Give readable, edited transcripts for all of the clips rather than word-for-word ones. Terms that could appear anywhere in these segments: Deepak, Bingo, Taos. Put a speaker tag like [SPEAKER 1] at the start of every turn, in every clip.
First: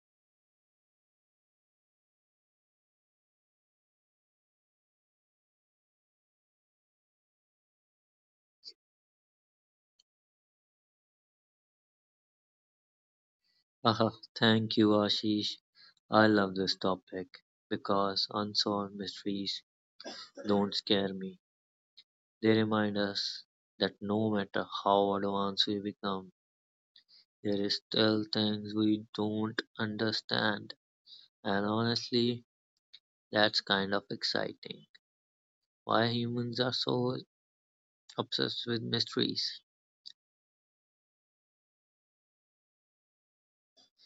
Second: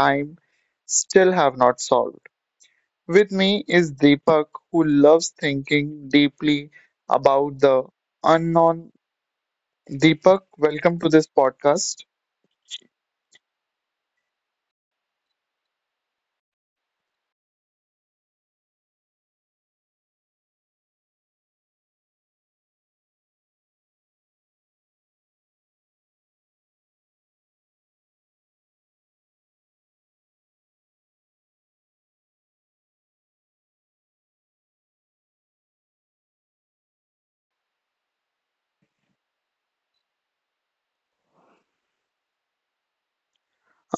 [SPEAKER 1] time still have not solved. With me is Deepak, who loves thinking deeply about the unknown. Deepak, welcome to this podcast.
[SPEAKER 2] Ah, Thank you, Ashish. I love this topic because unsolved mysteries don't scare me. They remind us that no matter how advanced we become, there is still things we don't understand. And honestly, that's kind of exciting. Why humans are so obsessed with mysteries.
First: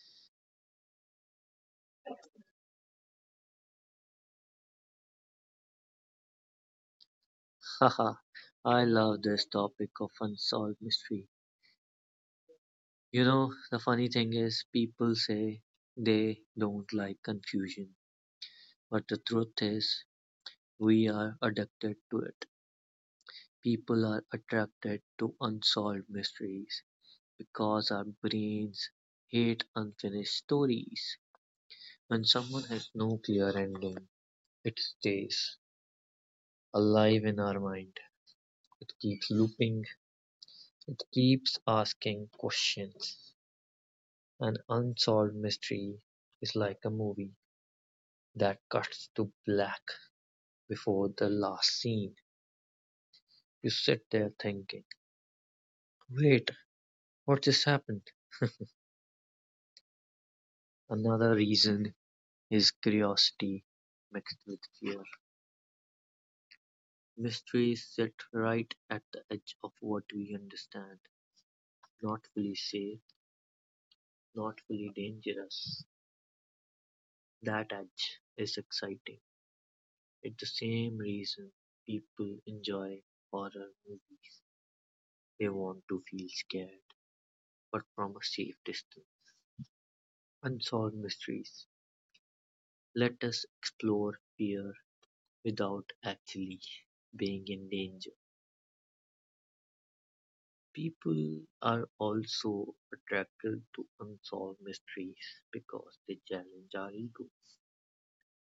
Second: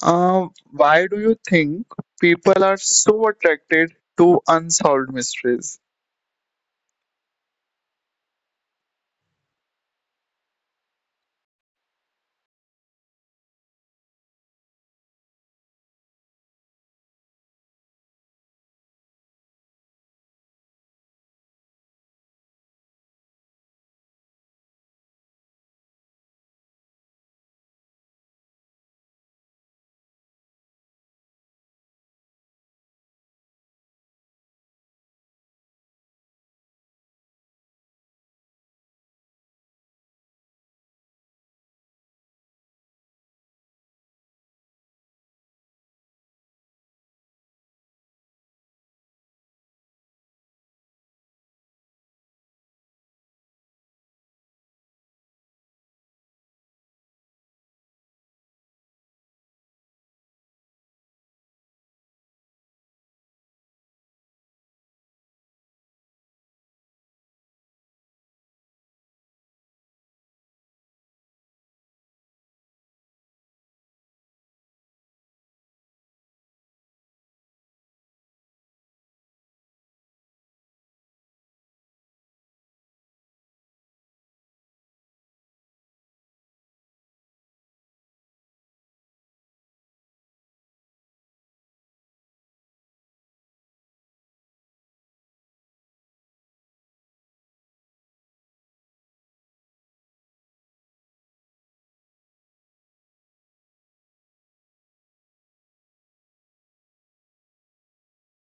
[SPEAKER 1] Why do you think people are so attracted to unsolved mysteries?
[SPEAKER 2] Haha, I love this topic of unsolved mystery. You know, the funny thing is, people say they don't like confusion, but the truth is, we are addicted to it. People are attracted to unsolved mysteries because our brains hate unfinished stories. When someone has no clear ending, it stays alive in our mind. It keeps looping, it keeps asking questions. An unsolved mystery is like a movie that cuts to black before the last scene. You sit there thinking, wait, what just happened? Another reason is curiosity mixed with fear. Mysteries sit right at the edge of what we understand, not fully safe, not fully dangerous. That edge is exciting. It's the same reason people enjoy horror movies. They want to feel scared, but from a safe distance. Unsolved mysteries let us explore fear without actually being in danger. People are also attracted to unsolved mysteries because they challenge our ego.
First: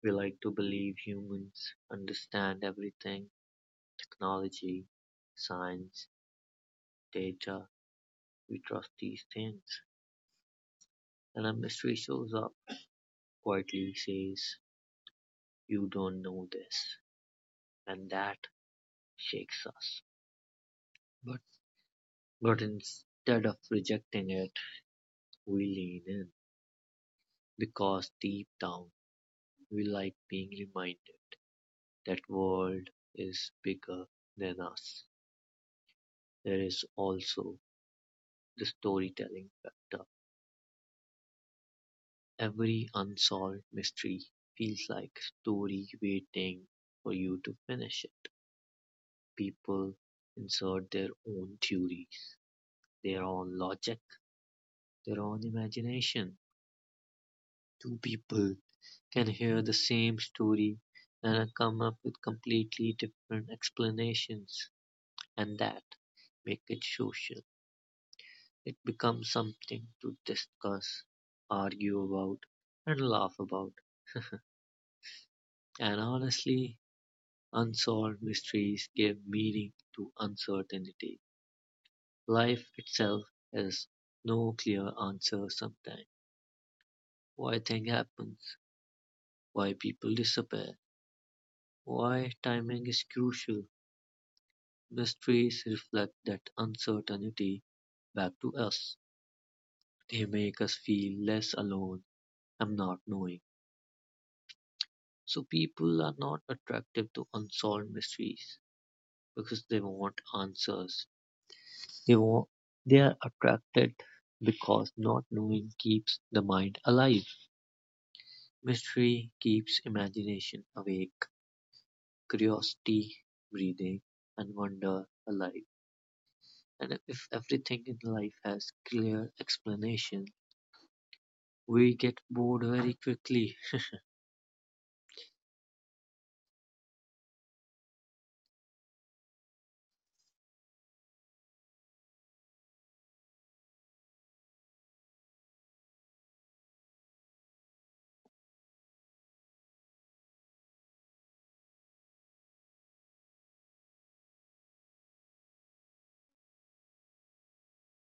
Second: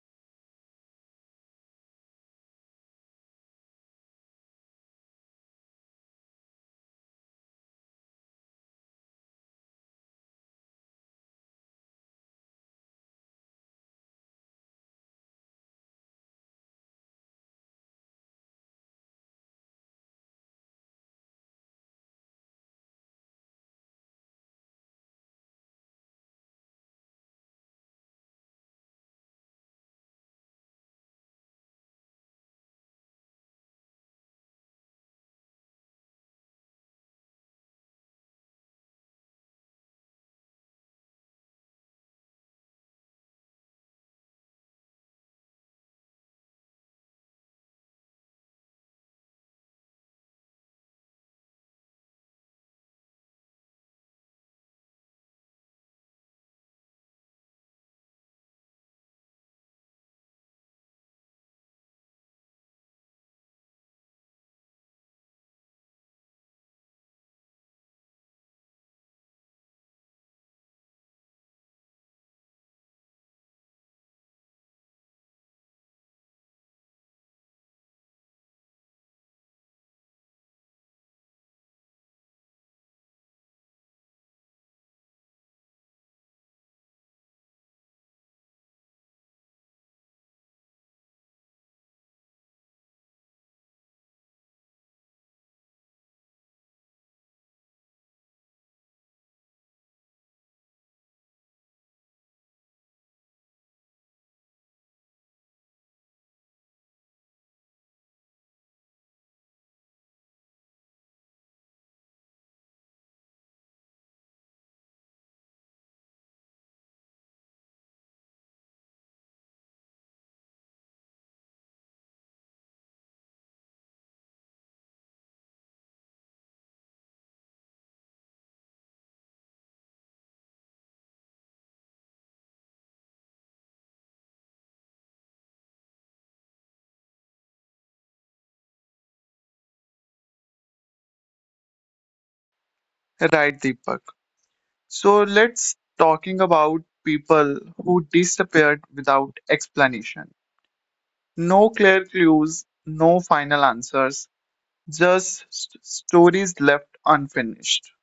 [SPEAKER 2] We like to believe humans understand everything: technology, science, data. We trust these things. And a mystery shows up, quietly says, "You don't know this." And that shakes us. But, but instead of rejecting it, we lean in because deep down we like being reminded that world is bigger than us. There is also the storytelling factor. Every unsolved mystery feels like a story waiting for you to finish it. People insert their own theories, their own logic, their own imagination. Two people can hear the same story and come up with completely different explanations. And that make it social. It becomes something to discuss, argue about, and laugh about. And honestly, unsolved mysteries give meaning to uncertainty. Life itself has no clear answer sometimes. Why things happens, why people disappear, why timing is crucial. Mysteries reflect that uncertainty back to us. They make us feel less alone and not knowing. So people are not attractive to unsolved mysteries because they want answers. They want they are attracted because not knowing keeps the mind alive. Mystery keeps imagination awake, curiosity breathing, and wonder alive. And if everything in life has clear explanation, we get bored very quickly.
[SPEAKER 1] Right, Deepak. So let's talking about people who disappeared without explanation. No clear clues, no final answers, just stories left unfinished.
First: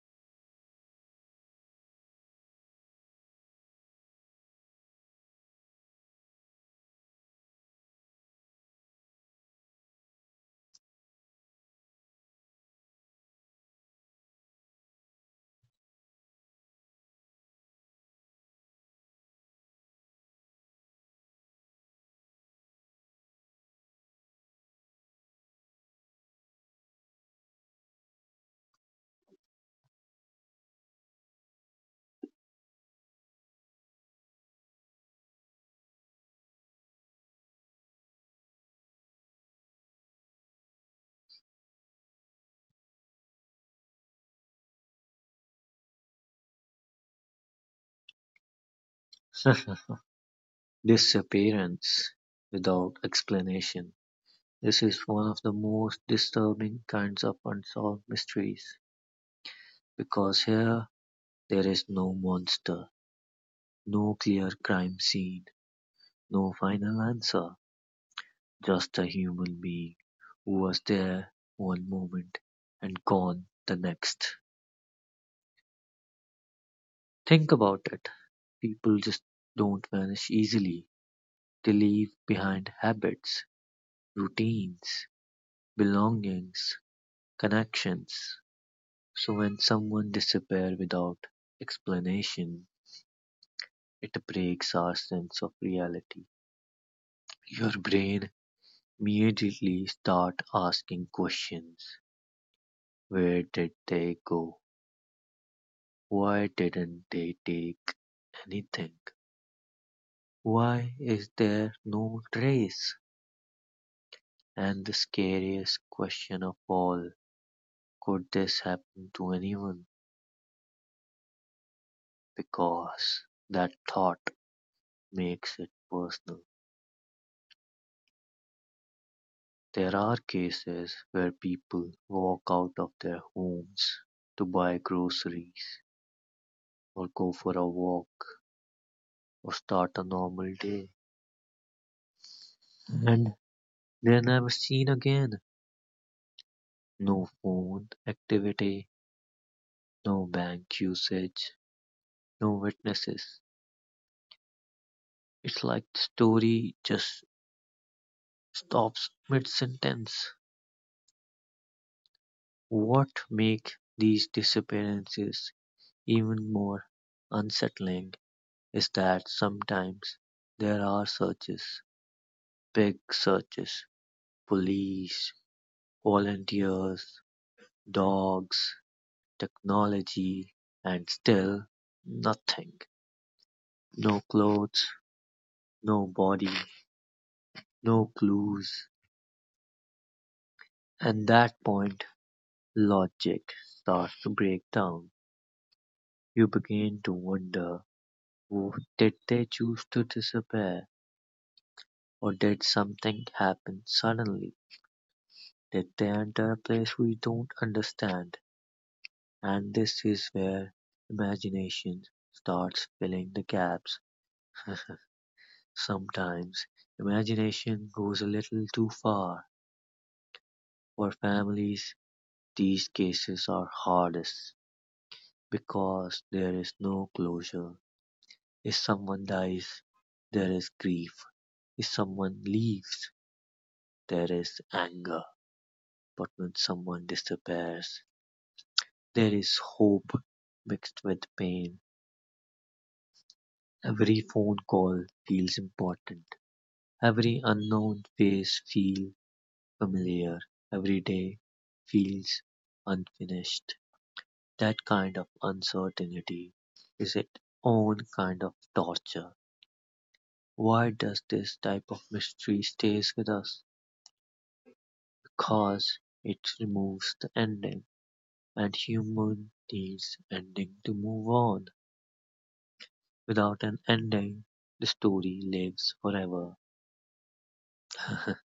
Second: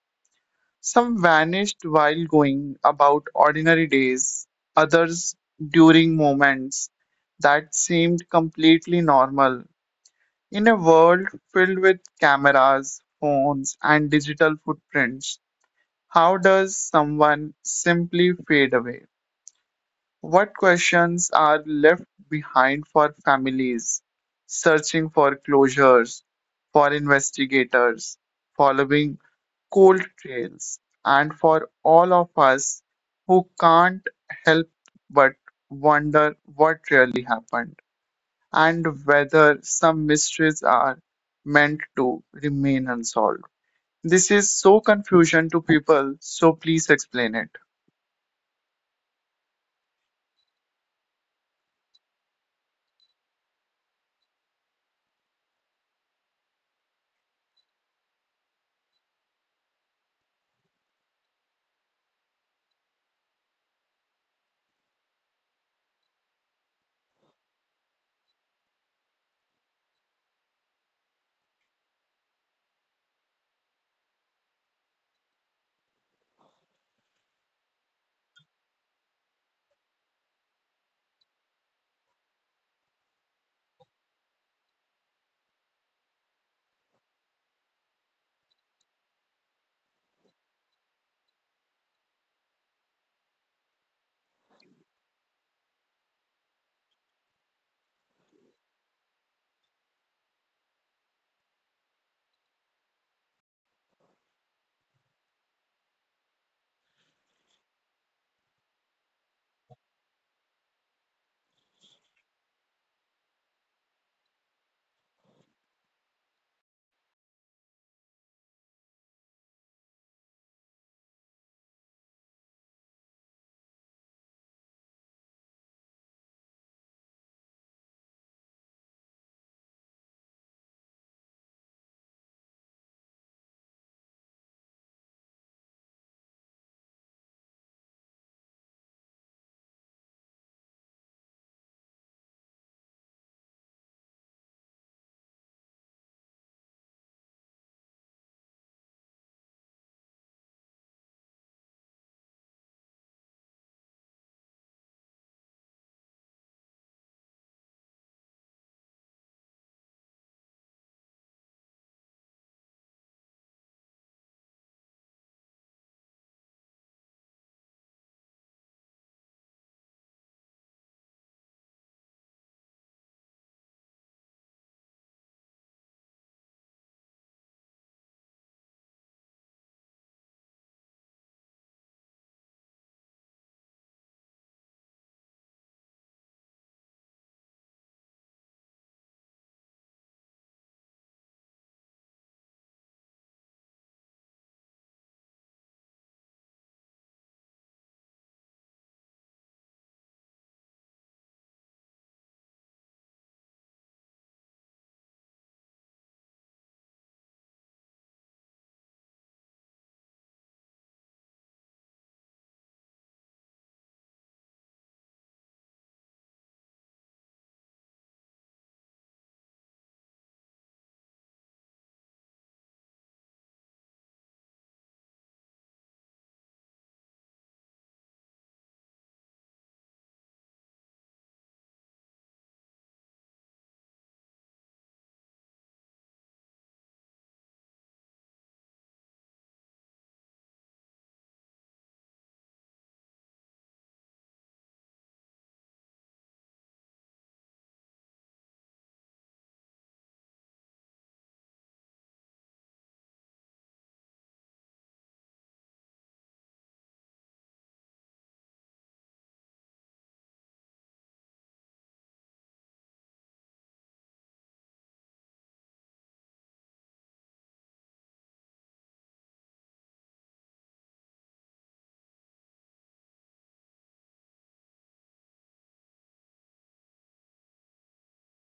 [SPEAKER 1] Some vanished while going about ordinary days, others during moments that seemed completely normal. In a world filled with cameras, phones, and digital footprints, how does someone simply fade away? What questions are left behind for families searching for closures, for investigators following cold trails, and for all of us who can't help but wonder what really happened? And whether some mysteries are meant to remain unsolved. This is so confusion to people, so please explain it.
[SPEAKER 2] Disappearance without explanation. This is one of the most disturbing kinds of unsolved mysteries, because here there is no monster, no clear crime scene, no final answer, just a human being who was there one moment and gone the next. Think about it. People just don't vanish easily. They leave behind habits, routines, belongings, connections. So when someone disappears without explanation, it breaks our sense of reality. Your brain immediately start asking questions. Where did they go? Why didn't they take anything? Why is there no trace? And the scariest question of all, could this happen to anyone? Because that thought makes it personal. There are cases where people walk out of their homes to buy groceries or go for a walk or start a normal day. And they're never seen again. No phone activity, no bank usage, no witnesses. It's like the story just stops mid sentence. What makes these disappearances even more unsettling is that sometimes there are searches, big searches, police, volunteers, dogs, technology, and still nothing. No clothes, no body, no clues. At that point, logic starts to break down. You begin to wonder, " did they choose to disappear, or did something happen suddenly? Did they enter a place we don't understand? And this is where imagination starts filling the gaps. Sometimes imagination goes a little too far. For families, these cases are hardest because there is no closure. If someone dies, there is grief. If someone leaves, there is anger. But when someone disappears, there is hope mixed with pain. Every phone call feels important. Every unknown face feels familiar. Every day feels unfinished. That kind of uncertainty is its own kind of torture. Why does this type of mystery stays with us? Because it removes the ending, and human needs ending to move on. Without an ending, the story lives forever.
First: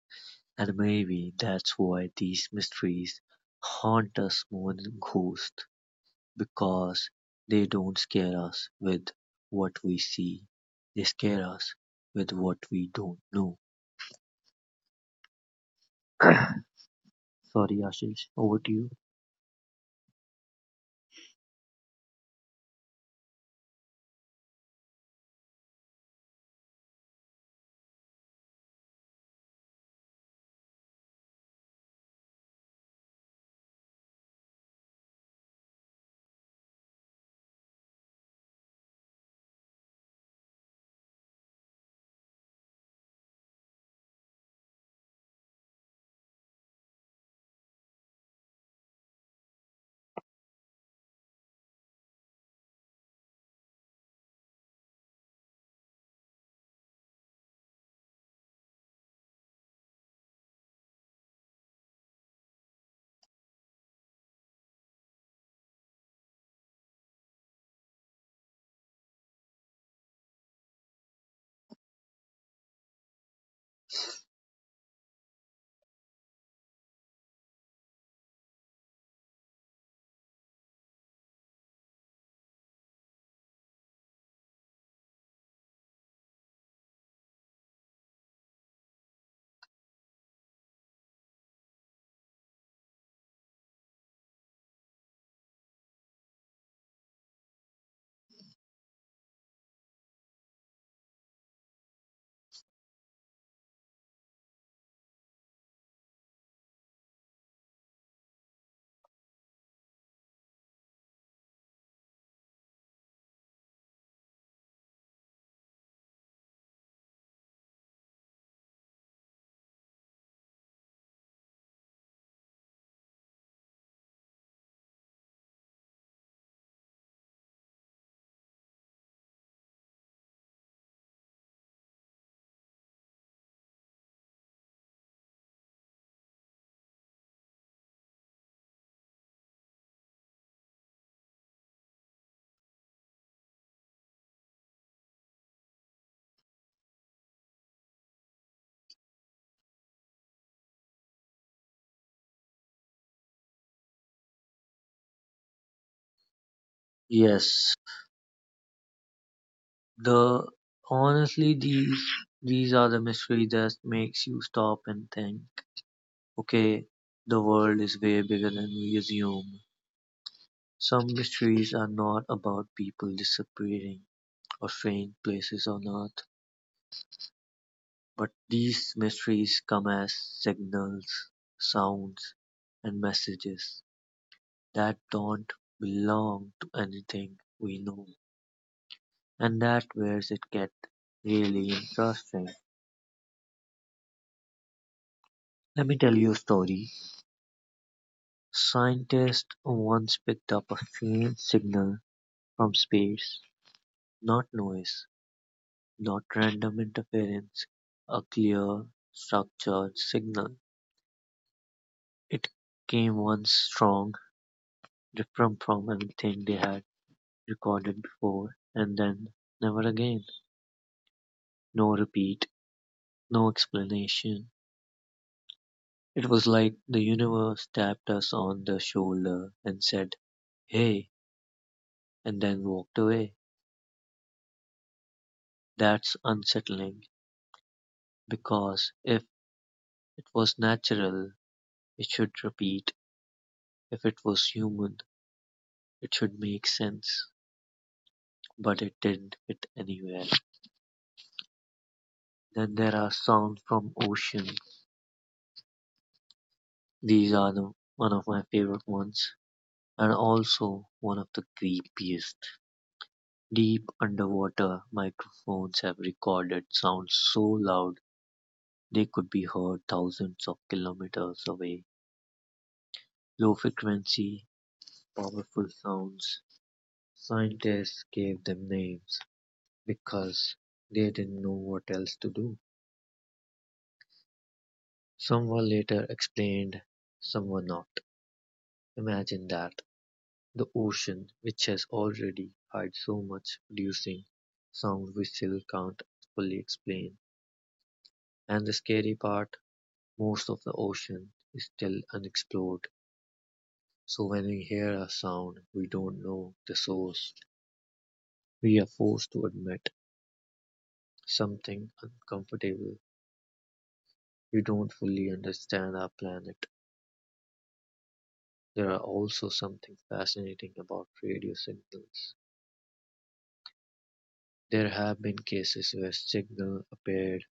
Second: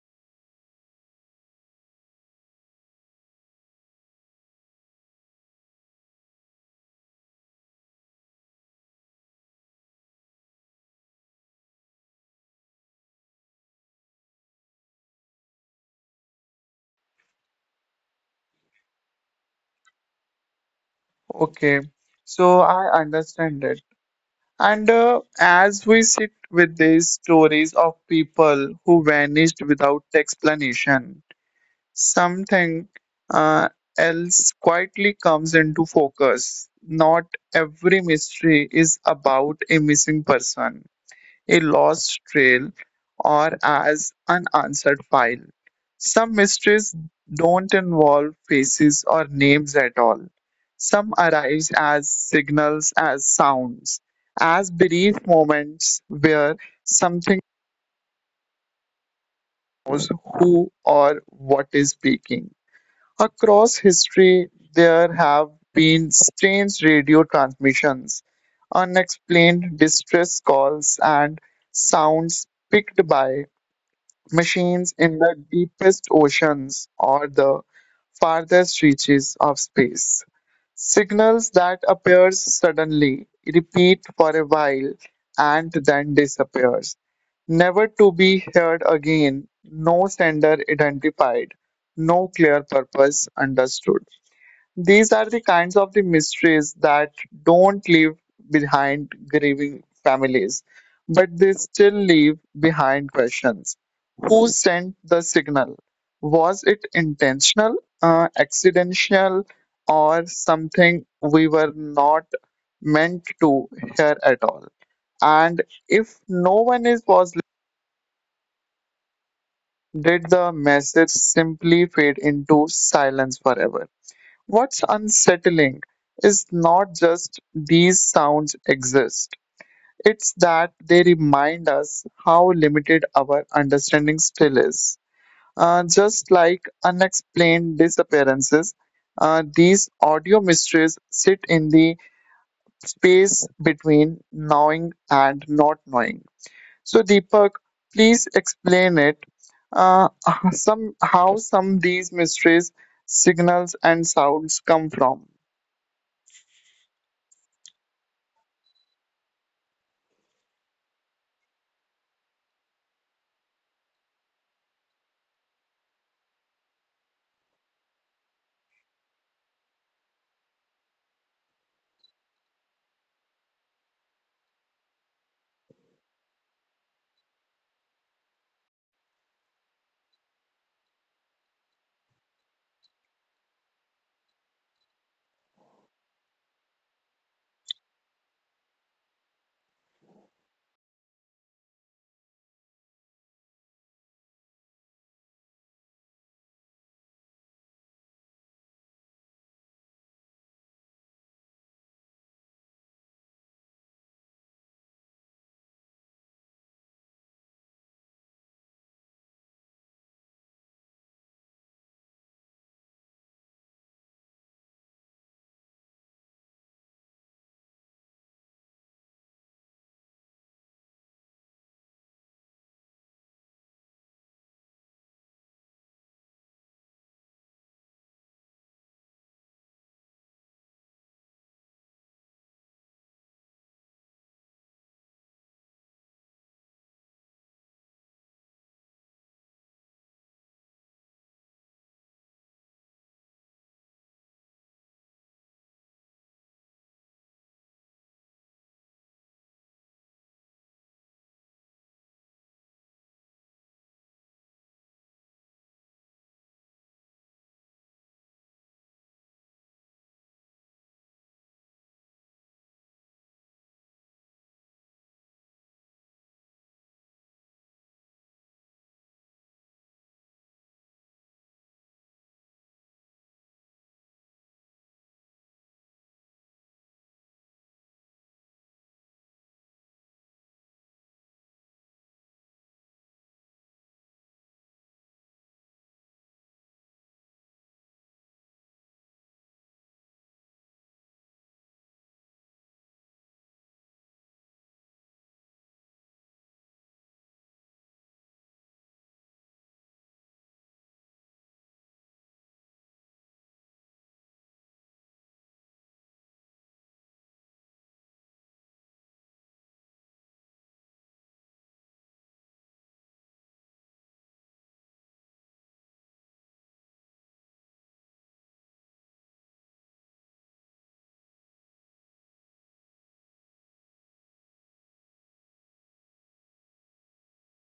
[SPEAKER 2] And maybe that's why these mysteries haunt us more than ghosts. Because they don't scare us with what we see, they scare us with what we don't know. Sorry, Ashish, over to you.
[SPEAKER 1] Okay, so I understand it. And as we sit with these stories of people who vanished without explanation, something uh, else quietly comes into focus. Not every mystery is about a missing person, a lost trail, or as an answered file. Some mysteries don't involve faces or names at all. Some arise as signals, as sounds, as brief moments where something knows who or what is speaking. Across history, there have been strange radio transmissions, unexplained distress calls, and sounds picked by machines in the deepest oceans or the farthest reaches of space. Signals that appears suddenly, repeat for a while, and then disappears. Never to be heard again, no sender identified, no clear purpose understood. These are the kinds of the mysteries that don't leave behind grieving families, but they still leave behind questions. Who sent the signal? Was it intentional, accidental, or something we were not meant to hear at all? And if no one is was, did the message simply fade into silence forever? What's unsettling is not just these sounds exist, it's that they remind us how limited our understanding still is. Just like unexplained disappearances, these audio mysteries sit in the space between knowing and not knowing. So, Deepak, please explain it. Uh, some how some these mysteries, signals, and sounds come from.
[SPEAKER 2] Yes, the honestly these are the mystery that makes you stop and think. Okay, the world is way bigger than we assume. Some mysteries are not about people disappearing or strange places on earth. But these mysteries come as signals, sounds, and messages that don't belong to anything we know. And that where it gets really interesting. Let me tell you a story. Scientists once picked up a faint signal from space, not noise, not random interference, a clear, structured signal. It came once strong, different from anything they had recorded before and then, never again. No repeat, no explanation. It was like the universe tapped us on the shoulder and said, "Hey," and then walked away. That's unsettling because if it was natural, it should repeat. If it was human, it should make sense. But it didn't fit anywhere. Then there are sounds from ocean. These are the, one of my favorite ones, and also one of the creepiest. Deep underwater microphones have recorded sounds so loud they could be heard thousands of kilometers away. Low frequency, powerful sounds. Scientists gave them names because they didn't know what else to do. Some were later explained, some were not. Imagine that. The ocean, which has already hide so much, producing sound we still can't fully explain. And the scary part, most of the ocean is still unexplored, so when we hear a sound we don't know the source, we are forced to admit something uncomfortable. We don't fully understand our planet. There are also something fascinating about radio signals. There have been cases where signal appeared,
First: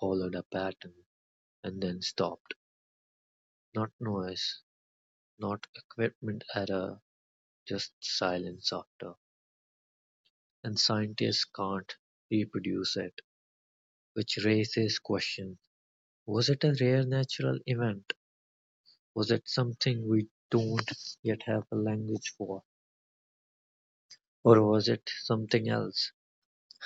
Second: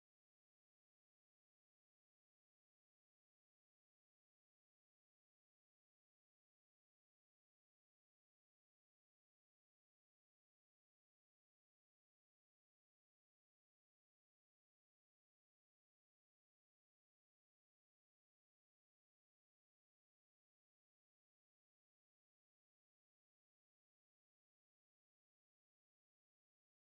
[SPEAKER 2] followed a pattern, and then stopped. Not noise, not equipment error, just silence after. And scientists can't reproduce it, which raises questions: was it a rare natural event? Was it something we don't yet have a language for? Or was it something else?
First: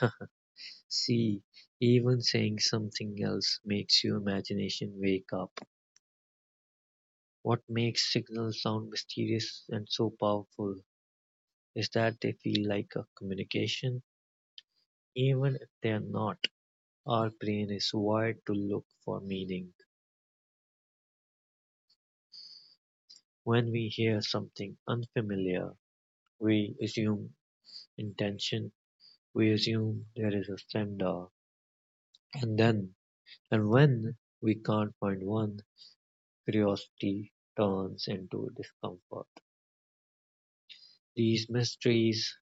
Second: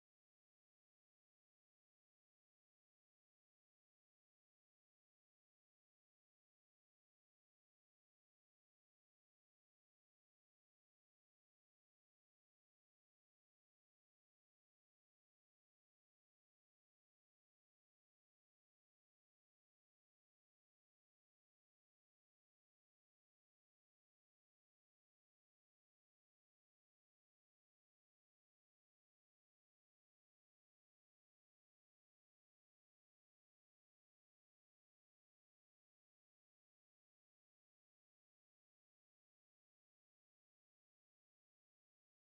[SPEAKER 2] See, even saying something else makes your imagination wake up. What makes signals sound mysterious and so powerful is that they feel like a communication, even if they are not. Our brain is wired to look for meaning. When we hear something unfamiliar, we assume intention, we assume there is a sender. and then and when we can't find one, curiosity turns into discomfort. These mysteries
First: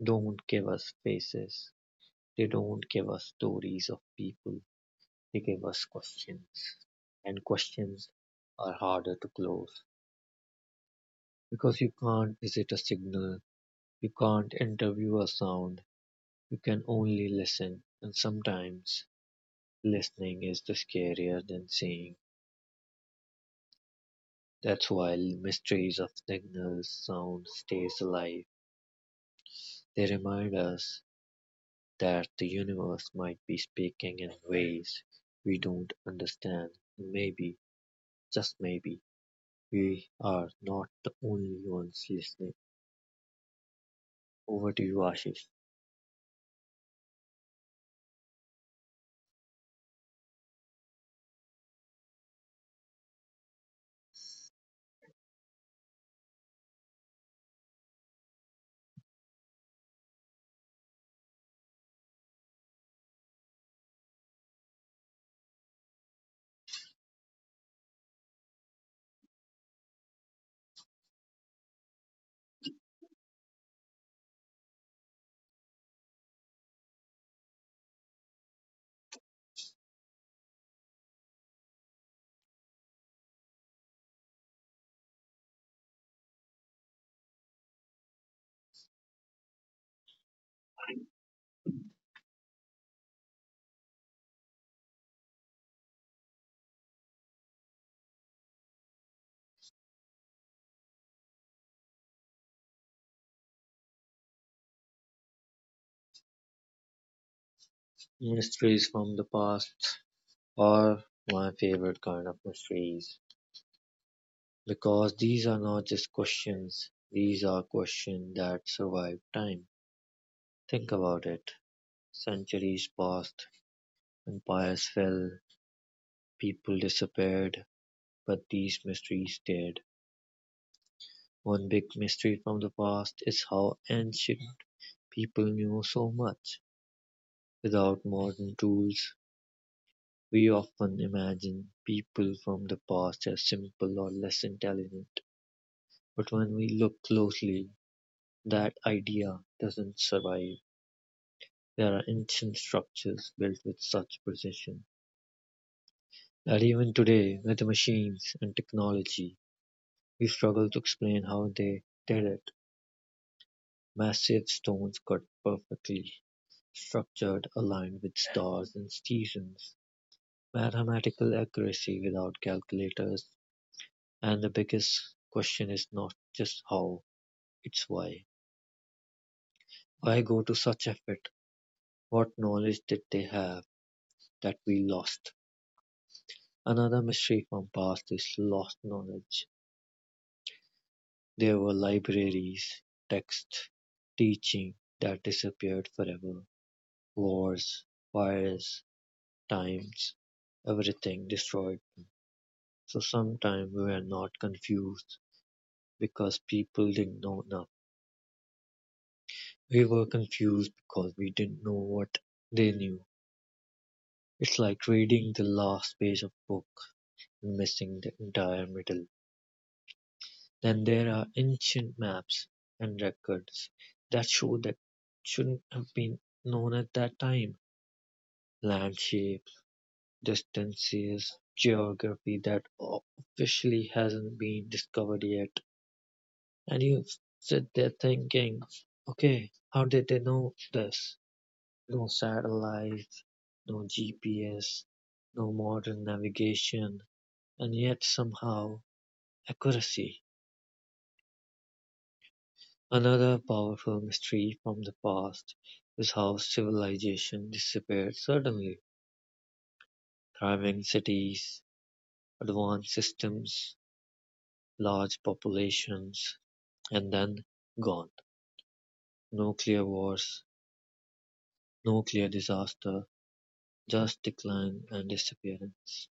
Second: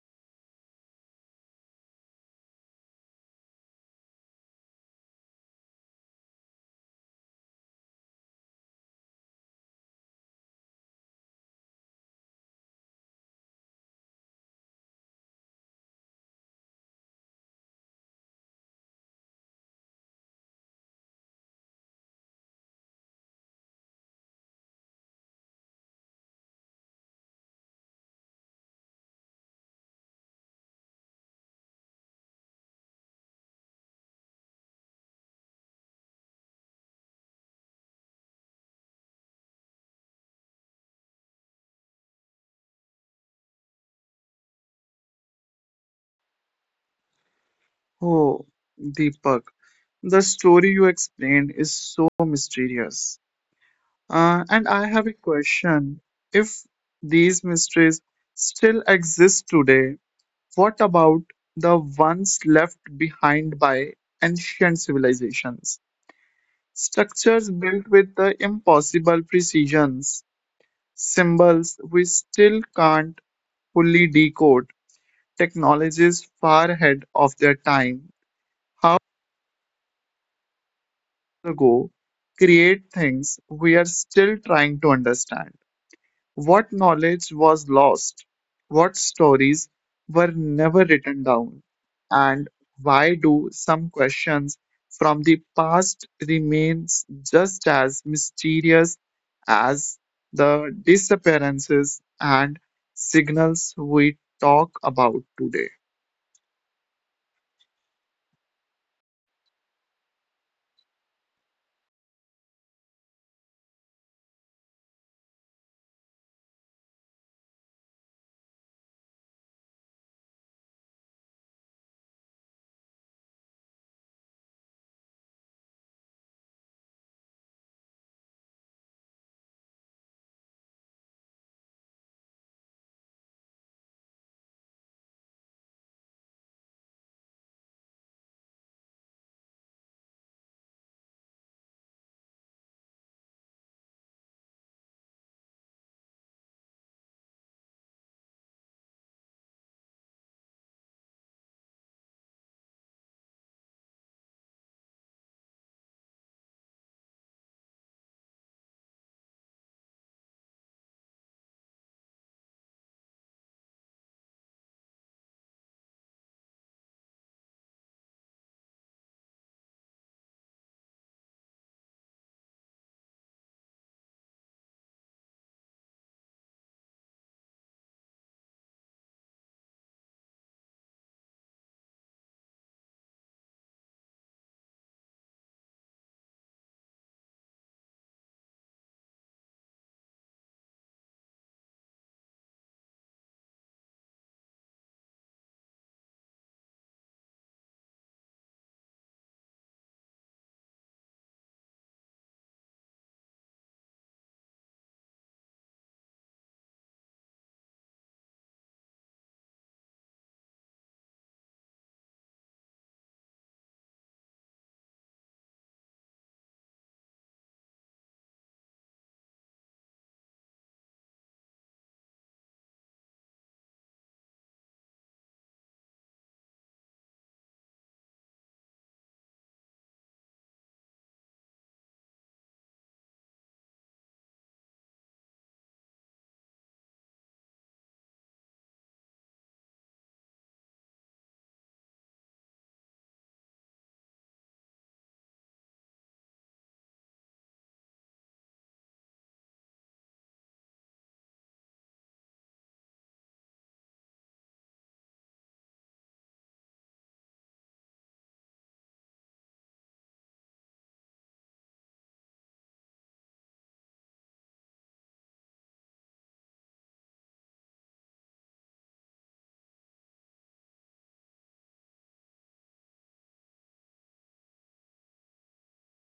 [SPEAKER 2] don't give us faces, they don't give us stories of people, they give us questions. And questions are harder to close because you can't visit a signal, you can't interview a sound. You can only listen, and sometimes listening is the scarier than saying. That's why Mysteries of Signals sound stays alive. They remind us that the universe might be speaking in ways we don't understand. Maybe, just maybe, we are not the only ones listening. Over to you, Ashish.
[SPEAKER 1] Oh, Deepak, the story you explained is so mysterious. And I have a question. If these mysteries still exist today, what about the ones left behind by ancient civilizations? Structures built with the impossible precisions, symbols we still can't fully decode, technologies far ahead of their time. How? Ago create things we are still trying to understand. What knowledge was lost? What stories were never written down? And why do some questions from the past remains just as mysterious as the disappearances and signals we talk about today?
[SPEAKER 2] Mysteries from the past are my favorite kind of mysteries. Because these are not just questions, these are questions that survive time. Think about it. Centuries passed, empires fell, people disappeared, but these mysteries stayed. One big mystery from the past is how ancient people knew so much. Without modern tools, we often imagine people from the past as simple or less intelligent. But when we look closely, that idea doesn't survive. There are ancient structures built with such precision that even today, with machines and technology, we struggle to explain how they did it. Massive stones cut perfectly, structured, aligned with stars and seasons. Mathematical accuracy without calculators. And the biggest question is not just how, it's why. Why go to such effort? What knowledge did they have that we lost? Another mystery from past is lost knowledge. There were libraries, texts, teaching that disappeared forever, wars, fires, times, everything destroyed. So sometimes we were not confused because people didn't know enough. We were confused because we didn't know what they knew. It's like reading the last page of a book and missing the entire middle. Then there are ancient maps and records that show that shouldn't have been known at that time. Land shape, distances, geography that officially hasn't been discovered yet. And you sit there thinking, okay, how did they know this? No satellites, no GPS, no modern navigation, and yet somehow accuracy. Another powerful mystery from the past is how civilization disappeared suddenly. Thriving cities, advanced systems, large populations, and then gone: no clear wars, no clear disaster, just decline and disappearance.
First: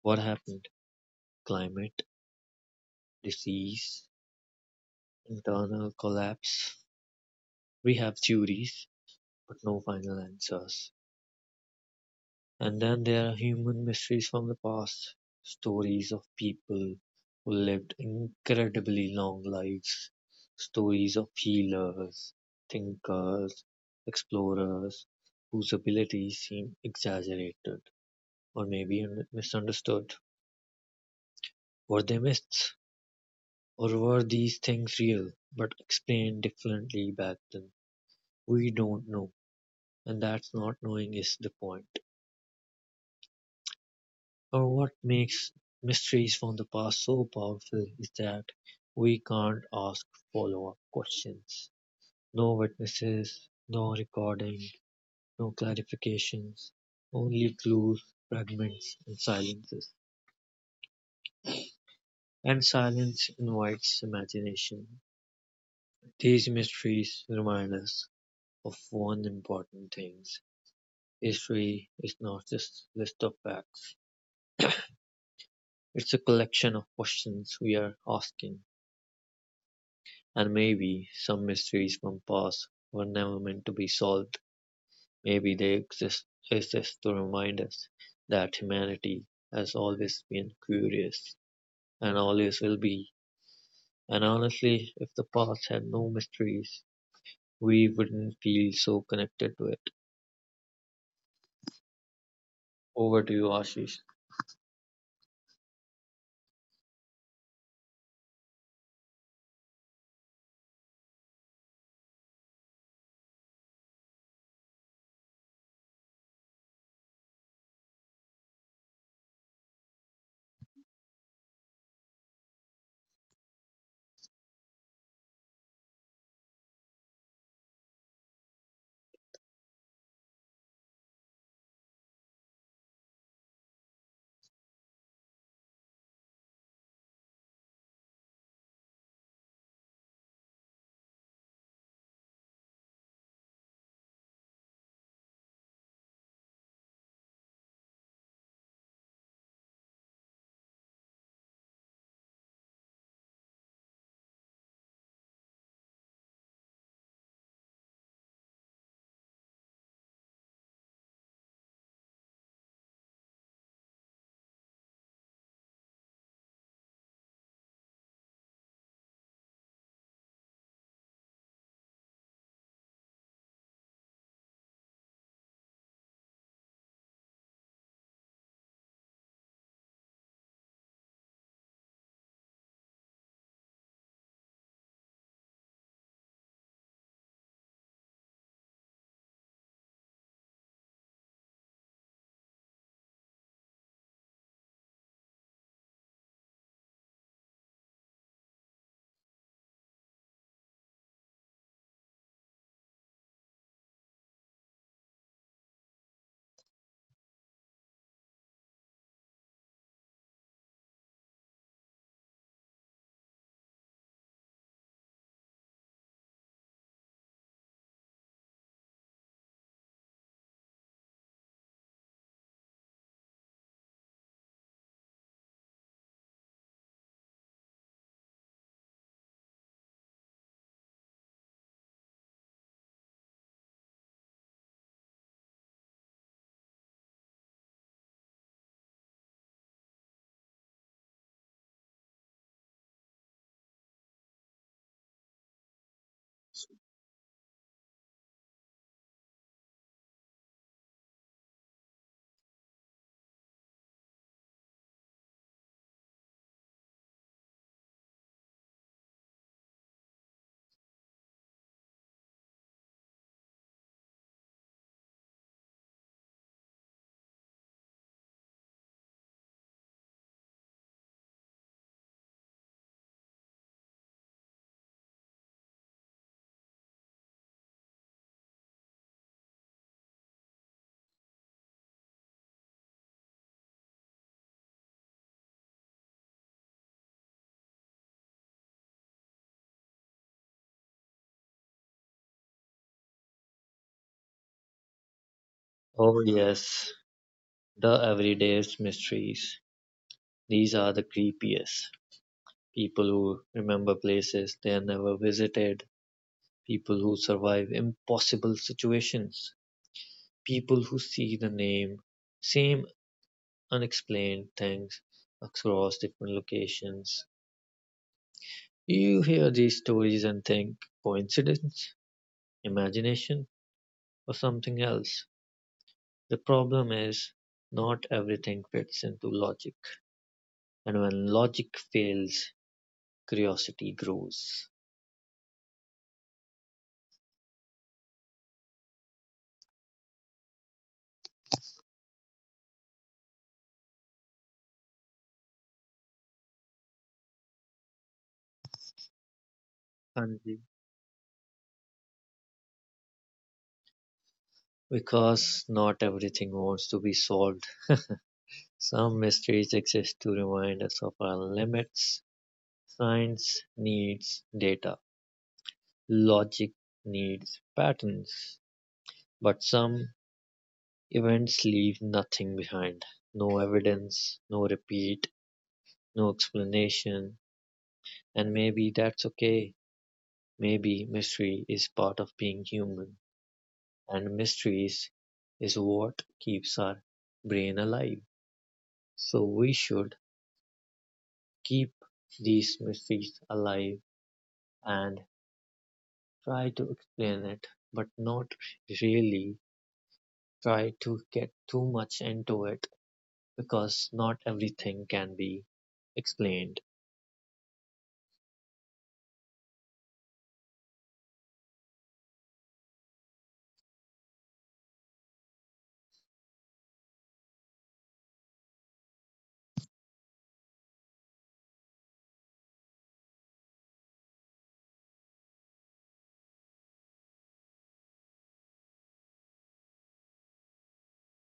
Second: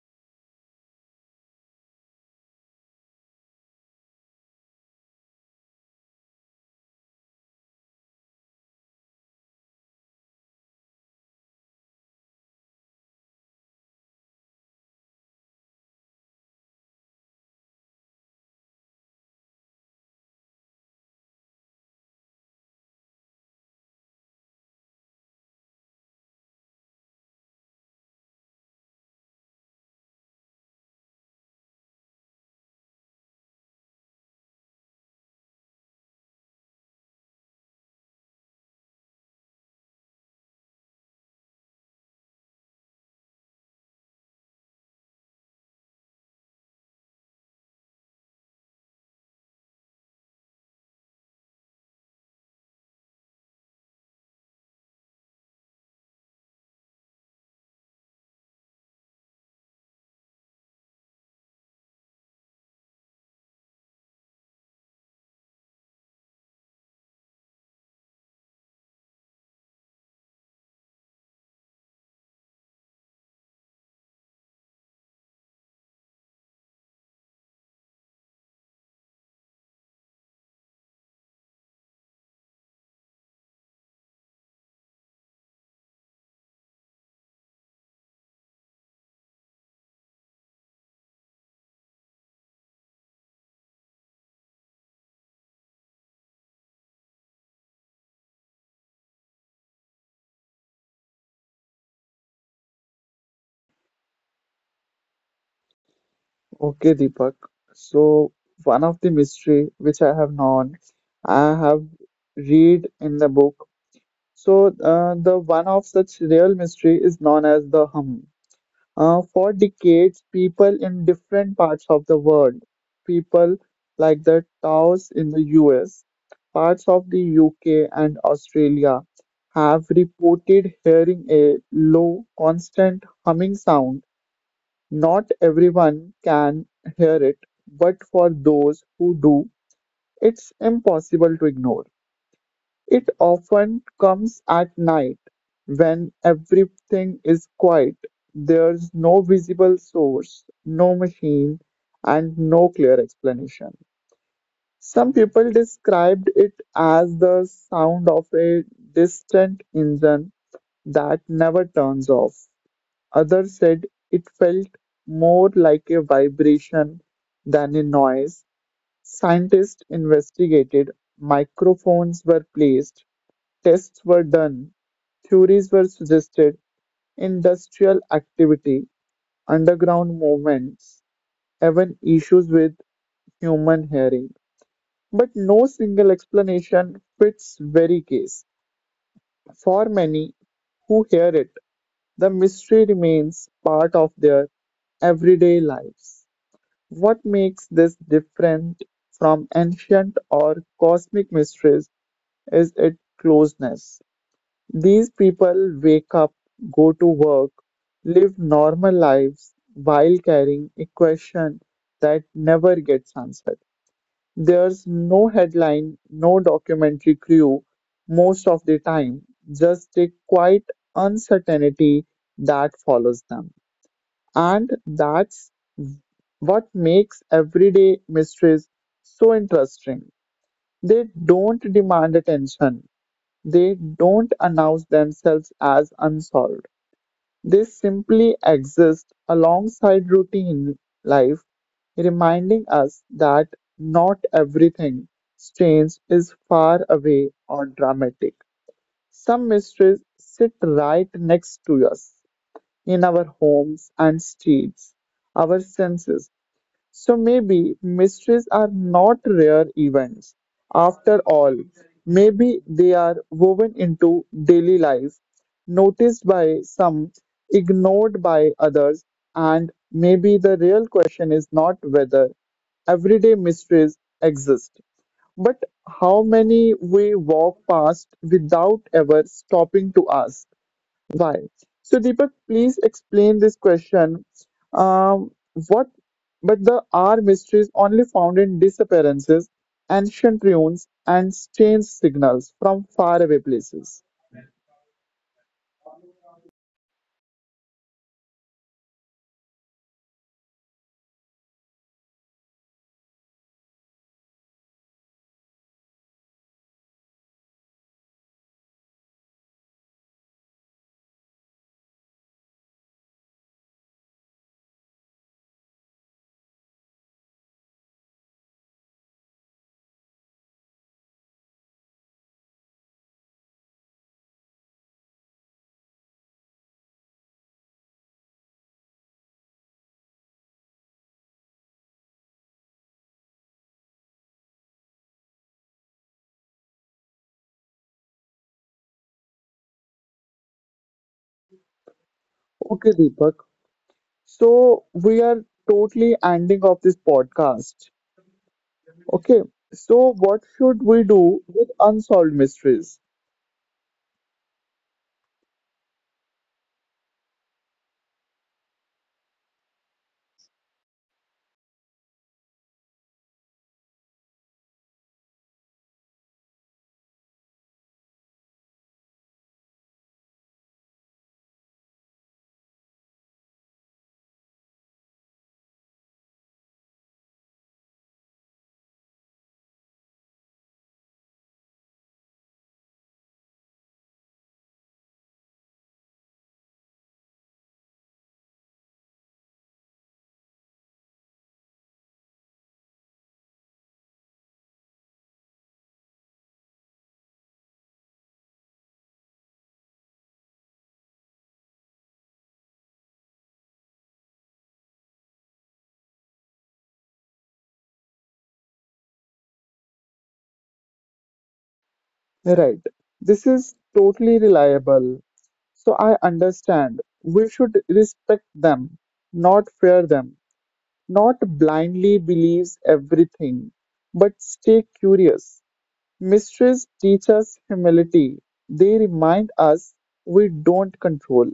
[SPEAKER 2] What happened? Climate, disease, internal collapse. We have theories, but no final answers. And then there are human mysteries from the past, stories of people who lived incredibly long lives, stories of healers, thinkers, explorers whose abilities seem exaggerated or maybe misunderstood. Were they myths? Or were these things real but explained differently back then? We don't know, and that's not knowing is the point. Or what makes mysteries from the past so powerful is that we can't ask follow up questions. No witnesses, no recording, no clarifications, only clues, fragments, and silences. And silence invites imagination. These mysteries remind us of one important thing: history is not just a list of facts, it's a collection of questions we are asking. And maybe some mysteries from past were never meant to be solved. Maybe they exist, exist to remind us that humanity has always been curious and always will be. And honestly, if the past had no mysteries, we wouldn't feel so connected to it. Over to you, Ashish.
[SPEAKER 1] Okay, Deepak. So one of the mystery which I have known, I have read in the book. So the one of such real mystery is known as the hum. For decades, people in different parts of the world, people like the Taos in the US, parts of the UK and Australia, have reported hearing a low, constant humming sound. Not everyone can hear it, but for those who do, it's impossible to ignore. It often comes at night when everything is quiet. There's no visible source, no machine, and no clear explanation. Some people described it as the sound of a distant engine that never turns off. Others said it felt more like a vibration than a noise. Scientists investigated, microphones were placed, tests were done, theories were suggested, industrial activity, underground movements, even issues with human hearing. But no single explanation fits very case. For many who hear it, the mystery remains part of their everyday lives. What makes this different from ancient or cosmic mysteries is its closeness. These people wake up, go to work, live normal lives while carrying a question that never gets answered. There's no headline, no documentary crew most of the time, just a quiet uncertainty that follows them. And that's what makes everyday mysteries so interesting. They don't demand attention, they don't announce themselves as unsolved. They simply exist alongside routine life, reminding us that not everything strange is far away or dramatic. Some mysteries sit right next to us in our homes and streets, our senses, so maybe mysteries are not rare events. After all, maybe they are woven into daily life, noticed by some, ignored by others, and maybe the real question is not whether everyday mysteries exist, but how many we walk past without ever stopping to ask. Right. So Deepak, please explain this question. Um, what, but the R mysteries only found in disappearances, ancient ruins, and strange signals from faraway places.
[SPEAKER 2] Oh, yes, the everyday's mysteries. These are the creepiest. People who remember places they never visited, people who survive impossible situations, people who see same unexplained things across different locations. You hear these stories and think coincidence, imagination, or something else. The problem is not everything fits into logic, and when logic fails, curiosity grows.
[SPEAKER 1] Okay, Deepak. So we are totally ending of this podcast. Okay. So
[SPEAKER 2] And
[SPEAKER 1] what should we do with unsolved mysteries?
[SPEAKER 2] because not everything wants to be solved. Some mysteries exist to remind us of our limits. Science needs data, logic needs patterns, but some events leave nothing behind: no evidence, no repeat, no explanation, and maybe that's okay. Maybe mystery is part of being human, and mysteries is what keeps our brain alive. So we should keep these mysteries alive and try to explain it, but not really try to get too much into it because not everything can be explained.
[SPEAKER 1] Right. This is totally reliable. So I understand. We should respect them, not fear them. Not blindly believes everything, but stay curious. Mysteries teach us humility. They remind us we don't control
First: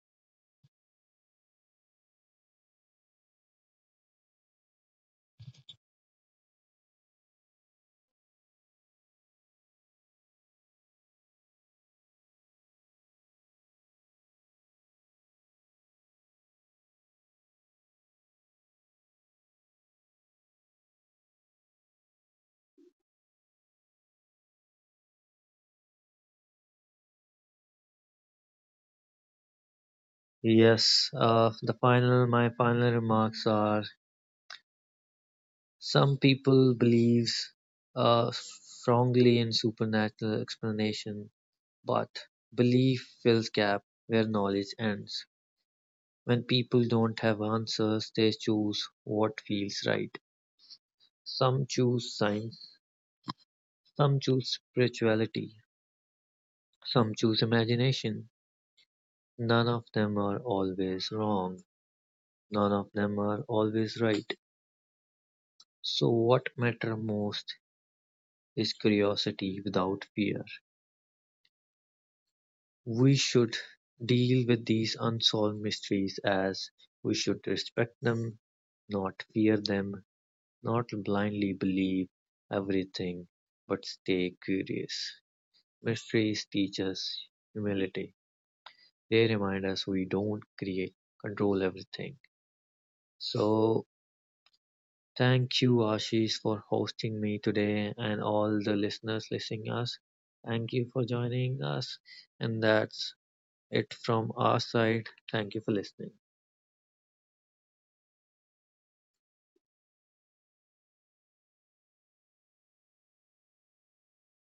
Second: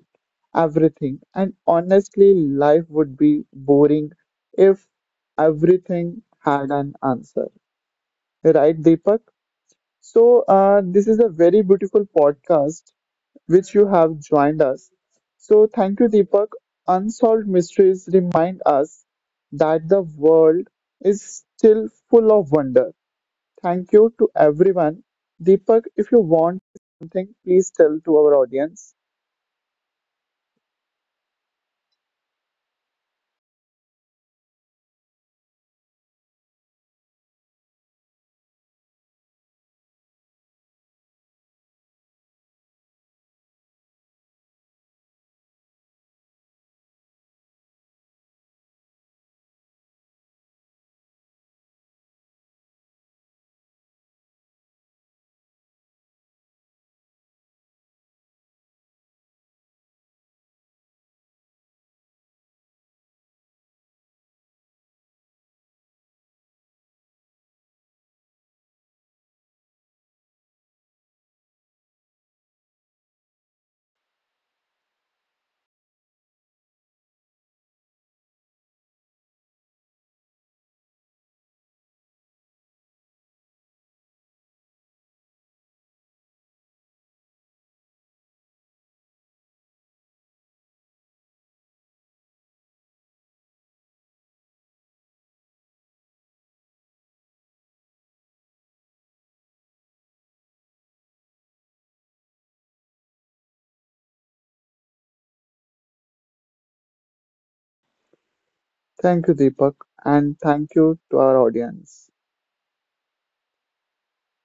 [SPEAKER 1] everything. And honestly, life would be boring if everything had an answer. Right, Deepak? So this is a very beautiful podcast which you have joined us. So thank you, Deepak. Unsolved mysteries remind us that the world is still full of wonder. Thank you to everyone. Deepak, if you want something, please tell to our audience.
[SPEAKER 2] Yes, the final remarks are some people believes strongly in supernatural explanation, but belief fills gap where knowledge ends. When people don't have answers, they choose what feels right. Some choose science, some choose spirituality, some choose imagination. None of them are always wrong, none of them are always right. So, what matter most is curiosity without fear. We should deal with these unsolved mysteries as we should respect them, not fear them, not blindly believe everything, but stay curious. Mysteries teach us humility. They remind us we don't create, control everything. So thank you, Ashish, for hosting me today and all the listeners listening us. Thank you for joining us. And that's it from our side. Thank you for listening.
[SPEAKER 1] Thank you, Deepak, and thank you to our audience.